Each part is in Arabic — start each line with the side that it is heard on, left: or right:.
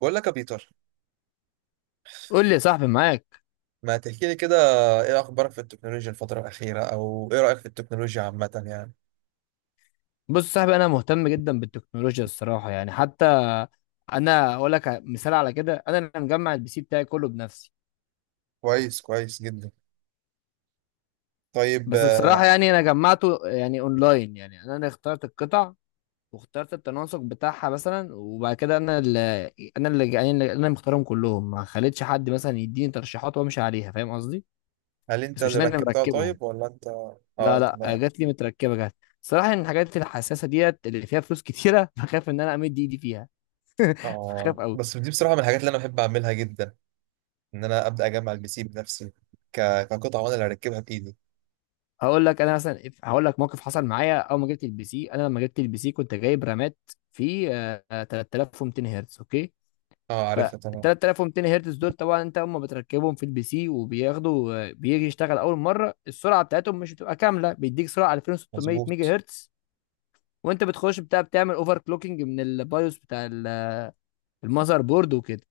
right: بقول لك يا بيتر،
left: قول لي يا صاحبي، معاك.
right: ما تحكي لي كده. ايه اخبارك في التكنولوجيا الفتره الاخيره؟ او ايه رايك في التكنولوجيا عامه يعني؟
left: بص يا صاحبي، انا مهتم جدا بالتكنولوجيا الصراحه يعني. حتى انا اقول لك مثال على كده، انا اللي مجمع البي سي بتاعي كله بنفسي.
right: كويس، كويس جدا. طيب،
left: بس بصراحه يعني انا جمعته يعني اونلاين، يعني انا اللي اخترت القطع واخترت التناسق بتاعها مثلا، وبعد كده انا اللي يعني انا اللي مختارهم كلهم، ما خليتش حد مثلا يديني ترشيحات وامشي عليها، فاهم قصدي؟
right: هل انت
left: بس مش
right: اللي
left: انا اللي
right: ركبتها
left: مركبهم،
right: طيب ولا انت؟ اه،
left: لا
right: تمام.
left: جات لي متركبه جات. صراحه ان الحاجات الحساسه ديت اللي فيها فلوس كتيره بخاف ان انا امد ايدي فيها، بخاف
right: اه،
left: قوي.
right: بس دي بصراحه من الحاجات اللي انا بحب اعملها جدا، ان انا ابدا اجمع البي سي بنفسي. ك... كقطعه، وانا اللي اركبها بايدي.
left: هقول لك انا مثلا، هقول لك موقف حصل معايا اول ما جبت البي سي. انا لما جبت البي سي كنت جايب رامات في 3200 هرتز اوكي.
right: اه،
left: فال
right: عارفها تمام.
left: 3200 هرتز دول طبعا انت اول ما بتركبهم في البي سي وبياخدوا، بيجي يشتغل اول مره السرعه بتاعتهم مش بتبقى كامله، بيديك سرعه 2600 ميجا
right: مظبوط،
left: هرتز. وانت بتخش بتاع، بتعمل اوفر كلوكينج من البايوس بتاع المذر بورد وكده.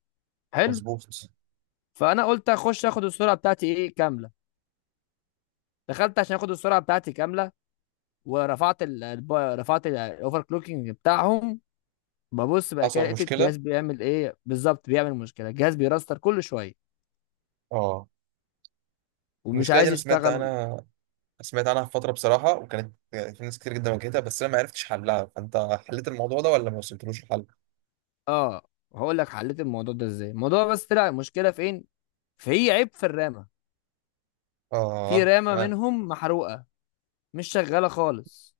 left: حلو.
right: مظبوط.
left: فانا قلت اخش اخد السرعه بتاعتي ايه كامله. دخلت عشان اخد السرعه بتاعتي كامله، ورفعت رفعت الاوفر كلوكينج بتاعهم. ببص بقى كده
right: حصل
left: لقيت
right: مشكله،
left: الجهاز بيعمل ايه بالظبط، بيعمل مشكله، الجهاز بيرستر كل شويه
right: اه.
left: ومش
right: المشكله دي
left: عايز
right: انا سمعت
left: يشتغل.
right: عنها. سمعت عنها في فترة بصراحة، وكانت في ناس كتير جدا واجهتها، بس أنا ما عرفتش حلها. فأنت حليت الموضوع ده ولا ما وصلتلوش الحل؟
left: اه، هقول لك حليت الموضوع ده ازاي. الموضوع بس طلع المشكله فين، في عيب في الرامه، في
right: آه،
left: رامه
right: تمام.
left: منهم محروقه مش شغاله خالص.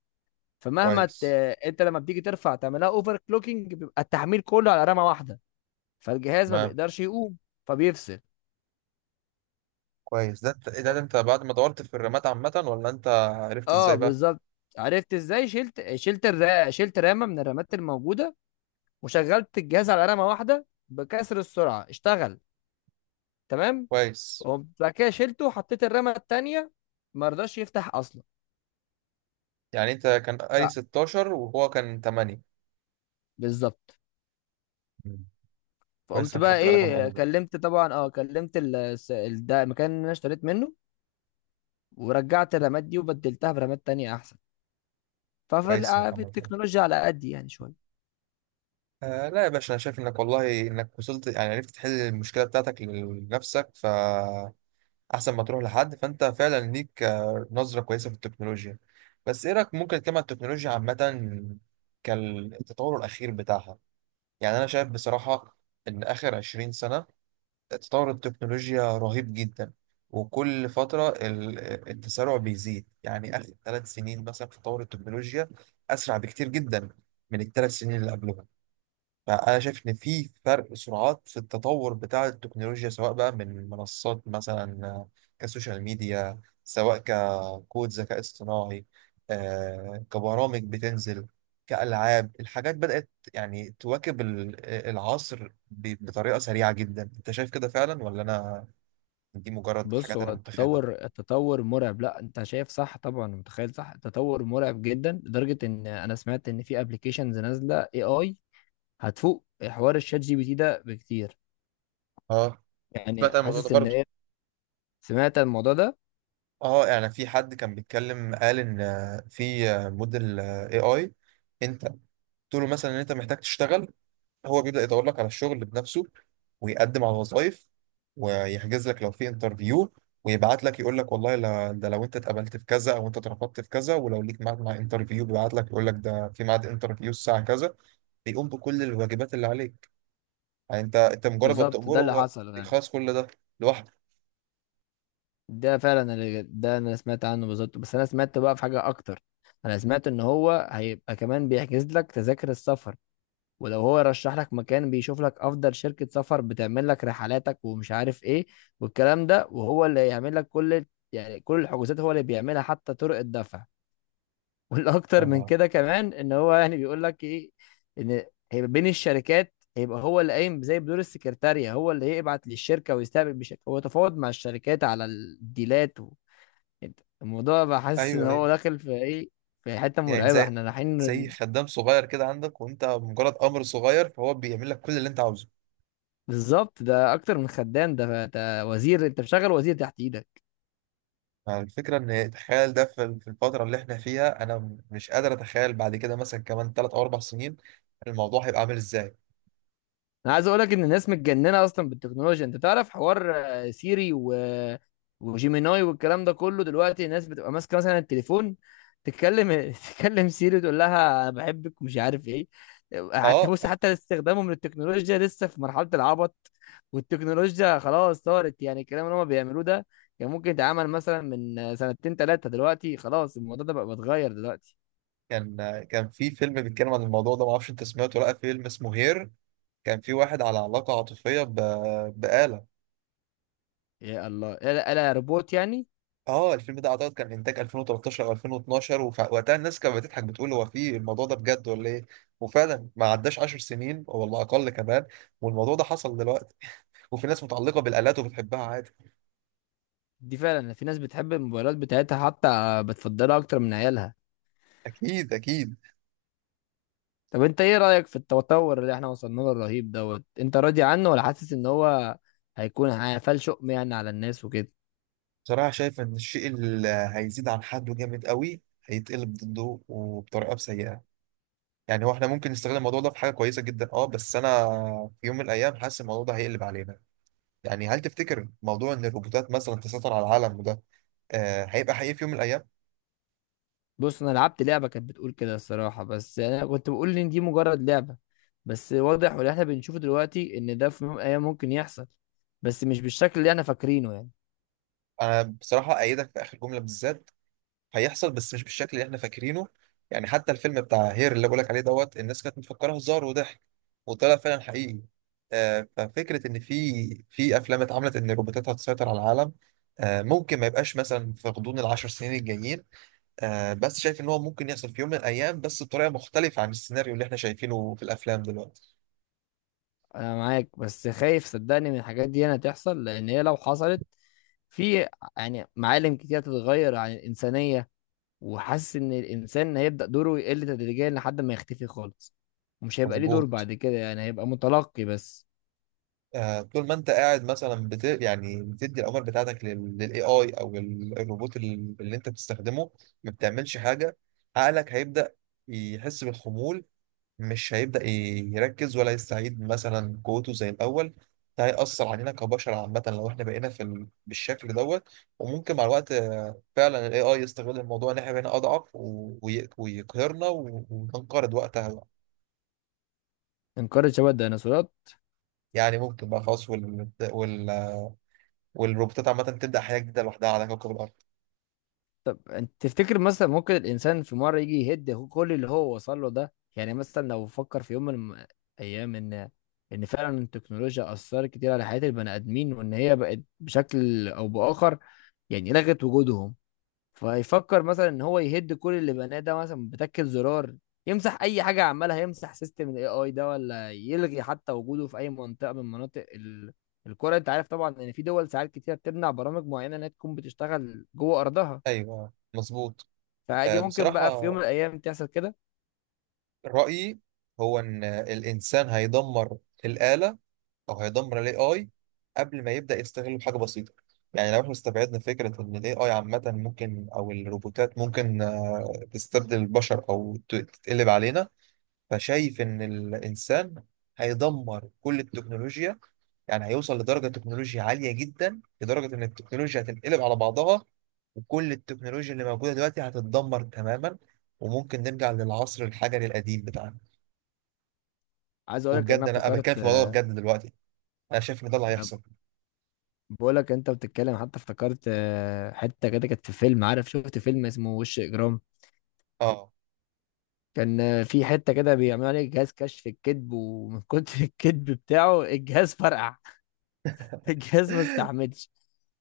left: فمهما ت...
right: كويس.
left: انت لما بتيجي ترفع تعملها اوفر كلوكينج بيبقى التحميل كله على رامه واحده، فالجهاز ما
right: تمام،
left: بيقدرش يقوم فبيفصل.
right: كويس. إيه ده، أنت بعد ما دورت في الرمات عامة، ولا أنت عرفت
left: اه
right: إزاي بقى؟
left: بالظبط، عرفت ازاي. شلت رامه من الرامات الموجوده وشغلت الجهاز على رامه واحده بكسر السرعه، اشتغل تمام.
right: كويس.
left: وقمت بعد كده شلته وحطيت الرامه التانيه، ما رضاش يفتح اصلا.
right: يعني أنت كان
left: ف-
right: قاري 16 وهو كان 8.
left: بالظبط.
right: مم. كويس
left: فقمت
right: إنك
left: بقى
right: خدت بالك من
left: ايه،
right: الموضوع ده.
left: كلمت طبعا، اه كلمت ده المكان اللي انا اشتريت منه، ورجعت الرامات دي وبدلتها برامات تانية احسن. ففي
right: كويس إنك
left: في
right: عملت كده.
left: التكنولوجيا على قد يعني شويه.
right: آه، لا يا باشا. أنا شايف إنك والله إنك وصلت، يعني عرفت تحل المشكلة بتاعتك لنفسك، ف احسن ما تروح لحد. فانت فعلا ليك نظره كويسه في التكنولوجيا. بس ايه رايك ممكن نتكلم عن التكنولوجيا عامه، كالتطور الاخير بتاعها؟ يعني انا شايف بصراحه ان اخر 20 سنه تطور التكنولوجيا رهيب جدا، وكل فتره التسارع بيزيد. يعني اخر 3 سنين مثلا في تطور التكنولوجيا اسرع بكتير جدا من الثلاث سنين اللي قبلهم. فأنا شايف إن في فرق سرعات في التطور بتاع التكنولوجيا، سواء بقى من منصات مثلا كسوشيال ميديا، سواء ككود ذكاء اصطناعي، كبرامج بتنزل، كألعاب. الحاجات بدأت يعني تواكب العصر بطريقة سريعة جدا. أنت شايف كده فعلا، ولا أنا دي مجرد
left: بص،
right: حاجات أنا
left: هو
right: متخيلها؟
left: التطور مرعب. لا انت شايف صح طبعا، متخيل صح، التطور مرعب جدا، لدرجه ان انا سمعت ان في ابلكيشنز نازله اي اي هتفوق حوار الشات جي بي تي ده بكتير.
right: اه،
left: يعني
right: سمعت عن الموضوع ده
left: حاسس ان
right: برضه.
left: هي، سمعت الموضوع ده
right: اه، يعني في حد كان بيتكلم قال ان في موديل اي اي. انت قلت له مثلا ان انت محتاج تشتغل، هو بيبدأ يدور لك على الشغل بنفسه، ويقدم على وظائف، ويحجز لك لو في انترفيو، ويبعت لك يقول لك والله لا، ده لو انت اتقبلت في كذا او انت اترفضت في كذا، ولو ليك ميعاد مع انترفيو بيبعت لك يقول لك ده في ميعاد انترفيو الساعة كذا. بيقوم بكل الواجبات اللي عليك. يعني انت مجرد ما
left: بالظبط. ده
right: بتأمره
left: اللي
right: هو
left: حصل يعني.
right: يخلص كل ده لوحده.
left: ده فعلا اللي، ده انا سمعت عنه بالظبط. بس انا سمعت بقى في حاجه اكتر، انا سمعت ان هو هيبقى كمان بيحجز لك تذاكر السفر، ولو هو يرشح لك مكان بيشوف لك افضل شركة سفر بتعمل لك رحلاتك ومش عارف ايه والكلام ده، وهو اللي يعمل لك كل، يعني كل الحجوزات هو اللي بيعملها حتى طرق الدفع. والاكتر من
right: آه.
left: كده كمان ان هو يعني بيقول لك ايه، ان هيبقى بين الشركات، هيبقى هو اللي قايم زي بدور السكرتارية، هو اللي يبعت للشركة ويستقبل بشكل، هو تفاوض مع الشركات على الديلات الموضوع بحس ان
right: ايوه،
left: هو
right: ايوه.
left: داخل في ايه، في حتة
right: يعني
left: مرعبة
right: زي
left: احنا رايحين.
right: زي خدام صغير كده عندك، وانت مجرد امر صغير فهو بيعمل لك كل اللي انت عاوزه.
left: بالظبط، ده اكتر من خدام، ده ده وزير، انت مشغل وزير تحت ايدك.
right: الفكرة إن تخيل ده في الفترة اللي إحنا فيها، أنا مش قادر أتخيل بعد كده مثلا كمان 3 أو 4 سنين الموضوع هيبقى عامل إزاي.
left: انا عايز اقول لك ان الناس متجننه اصلا بالتكنولوجيا. انت تعرف حوار سيري وجيميناي والكلام ده كله، دلوقتي الناس بتبقى ماسكه مثلا التليفون تتكلم، تتكلم سيري تقول لها انا بحبك ومش عارف ايه. حتى
right: أه،
left: بص، حتى استخدامهم للتكنولوجيا لسه في مرحله العبط، والتكنولوجيا خلاص صارت يعني، الكلام اللي هم بيعملوه ده كان ممكن يتعمل مثلا من سنتين ثلاثه، دلوقتي خلاص الموضوع ده بقى بيتغير دلوقتي.
right: كان في فيلم بيتكلم عن الموضوع ده، معرفش أنت سمعته ولا لأ. فيلم اسمه هير، كان في واحد على علاقة عاطفية بآلة.
left: يا الله، الا يا روبوت يعني.
right: أه، الفيلم ده أعتقد كان إنتاج 2013 أو 2012، ووقتها الناس كانت بتضحك بتقول هو في الموضوع ده بجد ولا إيه. وفعلا ما عداش 10 سنين، والله أقل كمان، والموضوع ده حصل دلوقتي، وفي ناس متعلقة بالآلات وبتحبها عادي.
left: دي فعلا في ناس بتحب الموبايلات بتاعتها حتى بتفضلها اكتر من عيالها.
right: أكيد، أكيد.
left: طب انت ايه رأيك في التطور اللي احنا وصلنا له الرهيب دوت؟ انت راضي عنه ولا حاسس ان هو هيكون هيفال شؤم يعني على الناس وكده؟
right: بصراحة شايف إن الشيء اللي هيزيد عن حده جامد قوي هيتقلب ضده وبطريقة سيئة. يعني هو احنا ممكن نستغل الموضوع ده في حاجة كويسة جدا، اه، بس أنا في يوم من الأيام حاسس الموضوع ده هيقلب علينا. يعني هل تفتكر موضوع إن الروبوتات مثلا تسيطر على العالم، وده هيبقى حقيقي في يوم من الأيام؟
left: بص، انا لعبت لعبة كانت بتقول كده الصراحة، بس يعني انا كنت بقول ان دي مجرد لعبة. بس واضح، واللي احنا بنشوفه دلوقتي ان ده في يوم من الايام ممكن يحصل، بس مش بالشكل اللي احنا فاكرينه يعني.
right: أنا بصراحة أيدك في آخر جملة بالذات. هيحصل بس مش بالشكل اللي احنا فاكرينه. يعني حتى الفيلم بتاع هير اللي بقولك عليه دوت، الناس كانت مفكره هزار وضحك، وطلع فعلا حقيقي. ففكره ان في افلام اتعملت ان الروبوتات هتسيطر على العالم، ممكن ما يبقاش مثلا في غضون العشر سنين الجايين. بس شايف ان هو ممكن يحصل في يوم من الايام بس بطريقه مختلفه عن السيناريو اللي احنا شايفينه في الافلام دلوقتي.
left: انا معاك، بس خايف صدقني من الحاجات دي انا تحصل، لان هي لو حصلت في، يعني معالم كتير هتتغير عن الإنسانية. وحاسس إن الإنسان هيبدأ دوره يقل تدريجيا لحد ما يختفي خالص، ومش هيبقى ليه دور
right: مظبوط.
left: بعد كده يعني، هيبقى متلقي بس.
right: طول ما انت قاعد مثلا يعني بتدي الاوامر بتاعتك للاي اي او الروبوت اللي انت بتستخدمه ما بتعملش حاجه. عقلك هيبدا يحس بالخمول، مش هيبدا يركز ولا يستعيد مثلا قوته زي الاول. ده هيأثر علينا كبشر عامة لو احنا بقينا بالشكل دوت. وممكن مع الوقت فعلا الاي اي يستغل الموضوع ان احنا بقينا اضعف ويقهرنا وننقرض وقتها بقى.
left: انقرض شبه الديناصورات.
right: يعني ممكن بقى خلاص والروبوتات عامة تبدأ حياة جديدة لوحدها على كوكب الأرض.
left: طب انت تفتكر مثلا ممكن الإنسان في مرة يجي يهد كل اللي هو وصل له ده؟ يعني مثلا لو فكر في يوم من أيام إن، إن فعلا التكنولوجيا أثرت كتير على حياة البني آدمين وإن هي بقت بشكل أو بآخر يعني لغت وجودهم، فيفكر مثلا ان هو يهد كل اللي بناه ده مثلا بتكة زرار، يمسح اي حاجه، عمالها يمسح سيستم الاي اي ده، ولا يلغي حتى وجوده في اي منطقه من مناطق الكره. انت عارف طبعا ان في دول ساعات كتير بتمنع برامج معينه انها تكون بتشتغل جوه ارضها،
right: أيوه، مظبوط.
left: فعادي ممكن بقى في يوم
right: بصراحة
left: من الايام تحصل كده.
right: رأيي هو إن الإنسان هيدمر الآلة، أو هيدمر ال AI قبل ما يبدأ يستغله بحاجة بسيطة. يعني لو احنا استبعدنا فكرة إن ال AI عامة ممكن، أو الروبوتات ممكن تستبدل البشر أو تتقلب علينا، فشايف إن الإنسان هيدمر كل التكنولوجيا. يعني هيوصل لدرجة تكنولوجيا عالية جدا لدرجة إن التكنولوجيا هتنقلب على بعضها، وكل التكنولوجيا اللي موجودة دلوقتي هتتدمر تماما، وممكن نرجع للعصر الحجري القديم بتاعنا.
left: عايز اقول لك انا
right: وبجد أنا
left: افتكرت،
right: بتكلم في الموضوع ده بجد دلوقتي. أنا شايف إن ده اللي هيحصل.
left: بقول لك انت بتتكلم حتى افتكرت، حته كده كانت في فيلم، عارف شفت فيلم اسمه وش اجرام؟
right: آه
left: كان في حتة كده بيعملوا عليه جهاز كشف الكذب، ومن كتر الكذب بتاعه الجهاز فرقع، الجهاز ما استحملش.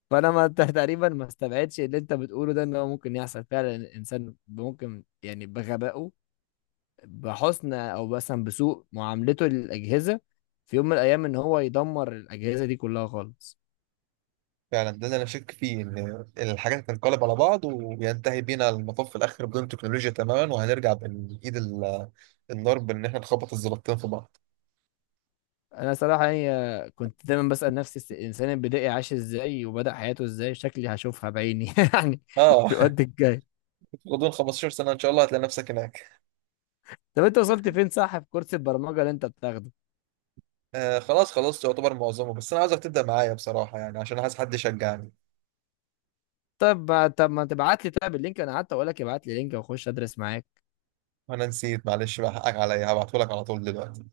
left: فانا ما تقريبا ما استبعدش اللي انت بتقوله ده، ان هو ممكن يحصل فعلا. الانسان ممكن يعني بغبائه، بحسن او مثلا بسوء معاملته للاجهزه، في يوم من الايام ان هو يدمر الاجهزه دي كلها خالص.
right: فعلا ده اللي أنا شاك فيه، إن الحاجات هتنقلب على بعض وينتهي بينا المطاف في الآخر بدون تكنولوجيا تماما، وهنرجع بإيد النار، بإن إحنا نخبط الزلطتين في بعض.
left: انا صراحه يعني، كنت دايما بسال نفسي الانسان البدائي عاش ازاي وبدا حياته ازاي، شكلي هشوفها بعيني يعني في
right: آه
left: الوقت الجاي.
right: غضون 15 سنة إن شاء الله هتلاقي نفسك هناك.
left: طب انت وصلت فين، صح، في كورس البرمجه اللي انت بتاخده؟
right: آه، خلاص خلصت يعتبر معظمه، بس انا عاوزك تبدا معايا بصراحه، يعني عشان عايز حد يشجعني.
left: طب ما تبعت لي طيب اللينك؟ انا قعدت اقول لك ابعت لي لينك واخش ادرس معاك.
right: وانا نسيت، معلش بقى حقك عليا، هبعتهولك على طول دلوقتي.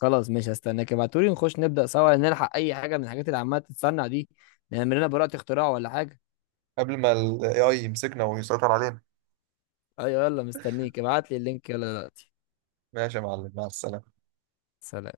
left: خلاص ماشي، هستناك ابعتولي نخش نبدا سوا، نلحق اي حاجه من الحاجات اللي عماله تتصنع دي، نعمل لنا براءه اختراع ولا حاجه.
right: قبل ما الاي اي يمسكنا ويسيطر علينا.
left: ايوه يلا، مستنيك ابعت لي اللينك يلا دلوقتي.
right: ماشي يا معلم، مع السلامه.
left: سلام.